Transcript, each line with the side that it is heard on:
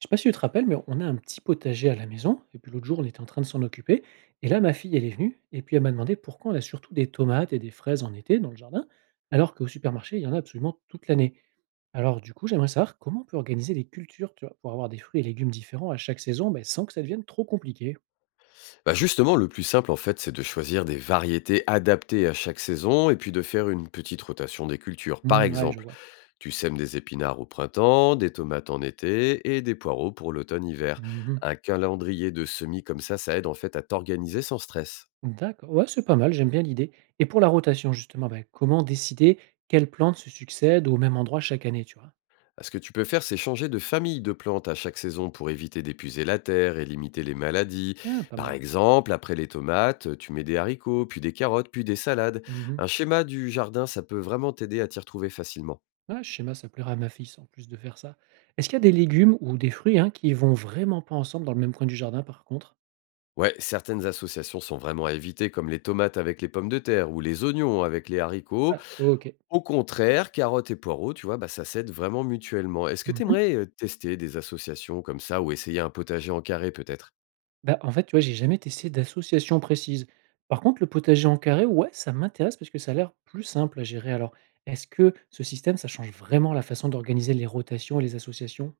right: Je sais pas si tu te rappelles, mais on a un petit potager à la maison. Et puis l'autre jour, on était en train de s'en occuper. Et là, ma fille, elle est venue. Et puis elle m'a demandé pourquoi on a surtout des tomates et des fraises en été dans le jardin, alors qu'au supermarché, il y en a absolument toute l'année. Alors du coup, j'aimerais savoir comment on peut organiser les cultures, tu vois, pour avoir des fruits et légumes différents à chaque saison, mais sans que ça devienne trop compliqué.
left: Bah justement, le plus simple, en fait, c'est de choisir des variétés adaptées à chaque saison et puis de faire une petite rotation des cultures. Par
right: Hmm, ouais, je
left: exemple,
right: vois.
left: tu sèmes des épinards au printemps, des tomates en été et des poireaux pour l'automne-hiver.
right: Mhm.
left: Un calendrier de semis comme ça aide en fait à t'organiser sans stress.
right: D'accord. Ouais, c'est pas mal. J'aime bien l'idée. Et pour la rotation, justement, ben, comment décider quelles plantes se succèdent au même endroit chaque année, tu vois?
left: Ah, ce que tu peux faire, c'est changer de famille de plantes à chaque saison pour éviter d'épuiser la terre et limiter les maladies.
right: Ah, pas
left: Par
right: mal.
left: exemple, après les tomates, tu mets des haricots, puis des carottes, puis des salades.
right: Mhm.
left: Un schéma du jardin, ça peut vraiment t'aider à t'y retrouver facilement.
right: Ouais, ce schéma, ça plaira à ma fille, en plus de faire ça. Est-ce qu'il y a des légumes ou des fruits, hein, qui vont vraiment pas ensemble dans le même coin du jardin, par contre?
left: Ouais, certaines associations sont vraiment à éviter, comme les tomates avec les pommes de terre ou les oignons avec les haricots.
right: Ah, OK.
left: Au contraire, carottes et poireaux, tu vois, bah, ça s'aide vraiment mutuellement. Est-ce que tu
right: Mmh.
left: aimerais tester des associations comme ça ou essayer un potager en carré peut-être?
right: Bah, en fait, tu vois, j'ai jamais testé d'association précise. Par contre, le potager en carré, ouais, ça m'intéresse parce que ça a l'air plus simple à gérer. Alors, est-ce que ce système, ça change vraiment la façon d'organiser les rotations et les associations?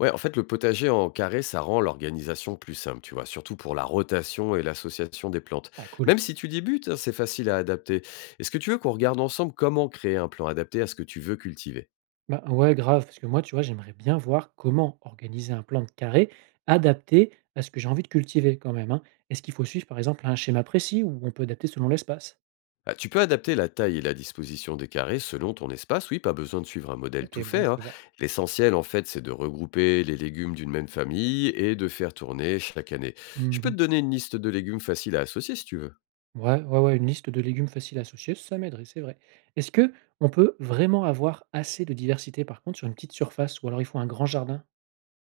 left: Ouais, en fait, le potager en carré, ça rend l'organisation plus simple, tu vois, surtout pour la rotation et l'association des plantes.
right: Ah, cool.
left: Même si tu débutes, hein, c'est facile à adapter. Est-ce que tu veux qu'on regarde ensemble comment créer un plan adapté à ce que tu veux cultiver?
right: Bah, ouais, grave, parce que moi, tu vois, j'aimerais bien voir comment organiser un plan de carré adapté à ce que j'ai envie de cultiver quand même, hein. Est-ce qu'il faut suivre, par exemple, un schéma précis ou on peut adapter selon l'espace?
left: Ah, tu peux adapter la taille et la disposition des carrés selon ton espace, oui, pas besoin de suivre un modèle tout
right: Ok, bon
left: fait,
right: à
left: hein.
right: savoir.
left: L'essentiel, en fait, c'est de regrouper les légumes d'une même famille et de faire tourner chaque année. Je peux
right: Mhm.
left: te donner une liste de légumes faciles à associer si tu veux.
right: Ouais, ouais, ouais, une liste de légumes faciles à associer, ça m'aiderait, c'est vrai. Est-ce que on peut vraiment avoir assez de diversité, par contre, sur une petite surface, ou alors il faut un grand jardin?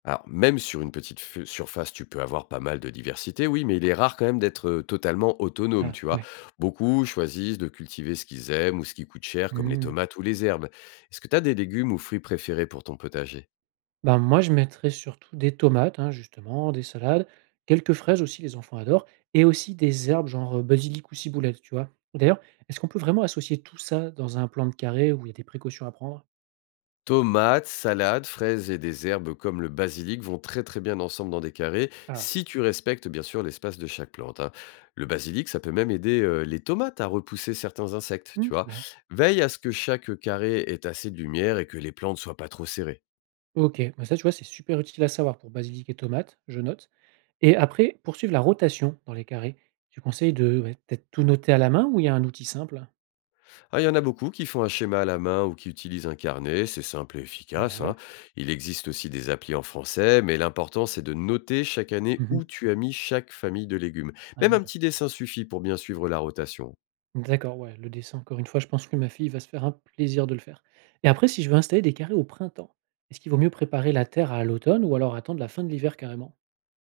left: Alors, même sur une petite surface, tu peux avoir pas mal de diversité, oui, mais il est rare quand même d'être totalement autonome,
right: Ah,
left: tu vois.
right: ouais.
left: Beaucoup choisissent de cultiver ce qu'ils aiment ou ce qui coûte cher, comme les
right: Mhm.
left: tomates ou les herbes. Est-ce que tu as des légumes ou fruits préférés pour ton potager?
right: Ben, moi, je mettrais surtout des tomates, hein, justement, des salades, quelques fraises aussi, les enfants adorent, et aussi des herbes genre, basilic ou ciboulette, tu vois? D'ailleurs, est-ce qu'on peut vraiment associer tout ça dans un plan de carré où il y a des précautions à prendre?
left: Tomates, salades, fraises et des herbes comme le basilic vont très très bien ensemble dans des carrés,
right: Ah.
left: si tu respectes bien sûr l'espace de chaque plante, hein. Le basilic, ça peut même aider les tomates à repousser certains insectes,
right: Mmh,
left: tu
right: trop
left: vois.
right: bien.
left: Veille à ce que chaque carré ait assez de lumière et que les plantes soient pas trop serrées.
right: OK, bah, ça, tu vois, c'est super utile à savoir pour basilic et tomates, je note, et après, poursuivre la rotation dans les carrés, tu conseilles de, ouais, peut-être tout noter à la main ou il y a un outil simple?
left: Ah, il y en a beaucoup qui font un schéma à la main ou qui utilisent un carnet, c'est simple et efficace, hein.
right: Ouais.
left: Il existe aussi des applis en français, mais l'important c'est de noter chaque année
right: Mmh.
left: où tu as mis chaque famille de légumes. Même un
right: Ah.
left: petit dessin suffit pour bien suivre la rotation.
right: D'accord, ouais, le dessin, encore une fois, je pense que ma fille va se faire un plaisir de le faire. Et après, si je veux installer des carrés au printemps, est-ce qu'il vaut mieux préparer la terre à l'automne ou alors attendre la fin de l'hiver carrément?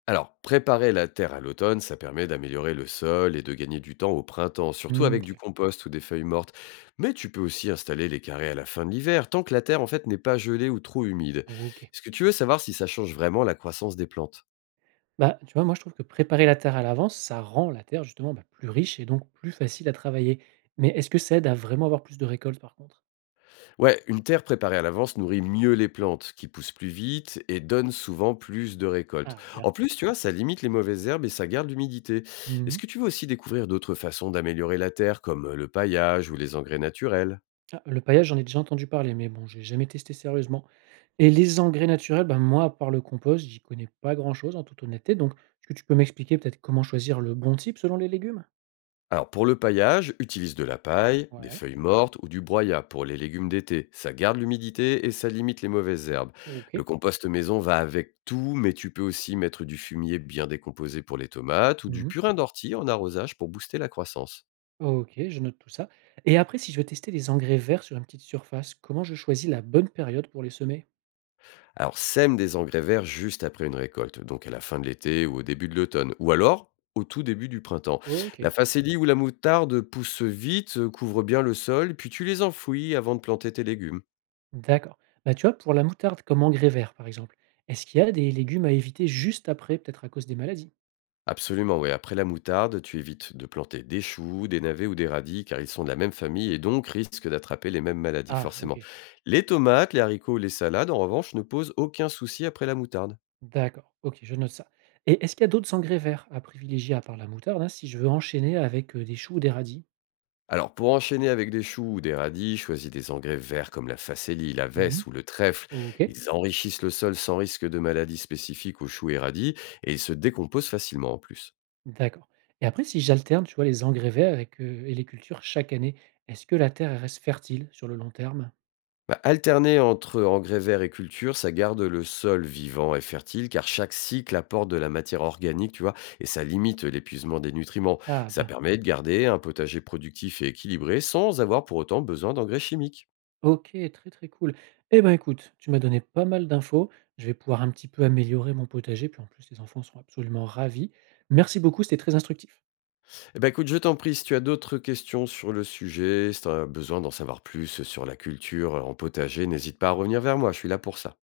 left: Alors, préparer la terre à l'automne, ça permet d'améliorer le sol et de gagner du temps au printemps, surtout
right: Mmh,
left: avec du
right: OK.
left: compost ou des feuilles mortes. Mais tu peux aussi installer les carrés à la fin de l'hiver, tant que la terre en fait n'est pas gelée ou trop humide.
right: OK.
left: Est-ce que tu veux savoir si ça change vraiment la croissance des plantes?
right: Bah, tu vois, moi, je trouve que préparer la terre à l'avance, ça rend la terre justement, bah, plus riche et donc plus facile à travailler. Mais est-ce que ça aide à vraiment avoir plus de récoltes par contre?
left: Ouais, une terre préparée à l'avance nourrit mieux les plantes, qui poussent plus vite et donnent souvent plus de récoltes.
right: Ah, bien.
left: En plus, tu vois, ça limite les mauvaises herbes et ça garde l'humidité. Est-ce
right: Mmh.
left: que tu veux aussi découvrir d'autres façons d'améliorer la terre, comme le paillage ou les engrais naturels?
right: Ah, le paillage, j'en ai déjà entendu parler, mais bon, j'ai jamais testé sérieusement. Et les engrais naturels, ben moi, à part le compost, j'y connais pas grand-chose en toute honnêteté. Donc, est-ce que tu peux m'expliquer peut-être comment choisir le bon type selon les légumes?
left: Alors pour le paillage, utilise de la paille, des
right: Ouais,
left: feuilles mortes ou du broyat pour les légumes d'été. Ça garde l'humidité et ça limite les mauvaises herbes.
right: ok.
left: Le compost maison va avec tout, mais tu peux aussi mettre du fumier bien décomposé pour les tomates ou du
right: Mhm.
left: purin d'ortie en arrosage pour booster la croissance.
right: Ok, je note tout ça. Et après, si je veux tester les engrais verts sur une petite surface, comment je choisis la bonne période pour les semer?
left: Alors sème des engrais verts juste après une récolte, donc à la fin de l'été ou au début de l'automne, ou alors au tout début du printemps. La
right: Ok.
left: facélie ou la moutarde poussent vite, couvrent bien le sol, puis tu les enfouis avant de planter tes légumes.
right: D'accord. Bah, tu vois, pour la moutarde comme engrais vert, par exemple, est-ce qu'il y a des légumes à éviter juste après, peut-être à cause des maladies?
left: Absolument, oui. Après la moutarde, tu évites de planter des choux, des navets ou des radis, car ils sont de la même famille et donc risquent d'attraper les mêmes maladies,
right: Ah,
left: forcément.
right: ok.
left: Les tomates, les haricots, les salades, en revanche, ne posent aucun souci après la moutarde.
right: D'accord, OK, je note ça et est-ce qu'il y a d'autres engrais verts à privilégier à part la moutarde, hein, si je veux enchaîner avec, des choux ou des radis?
left: Alors, pour enchaîner avec des choux ou des radis, choisis des engrais verts comme la facélie, la vesse
right: Mmh.
left: ou le trèfle.
right: OK,
left: Ils enrichissent le sol sans risque de maladies spécifiques aux choux et radis et ils se décomposent facilement en plus.
right: d'accord, et après si j'alterne, tu vois, les engrais verts avec, et les cultures chaque année, est-ce que la terre elle reste fertile sur le long terme?
left: Bah, alterner entre engrais verts et culture, ça garde le sol vivant et fertile car chaque cycle apporte de la matière organique, tu vois, et ça limite l'épuisement des nutriments.
right: Ah
left: Ça
right: bien.
left: permet de garder un potager productif et équilibré sans avoir pour autant besoin d'engrais chimiques.
right: OK, très, très cool, et ben, écoute, tu m'as donné pas mal d'infos, je vais pouvoir un petit peu améliorer mon potager puis en plus les enfants sont absolument ravis. Merci beaucoup, c'était très instructif.
left: Eh ben écoute, je t'en prie, si tu as d'autres questions sur le sujet, si tu as besoin d'en savoir plus sur la culture en potager, n'hésite pas à revenir vers moi, je suis là pour ça.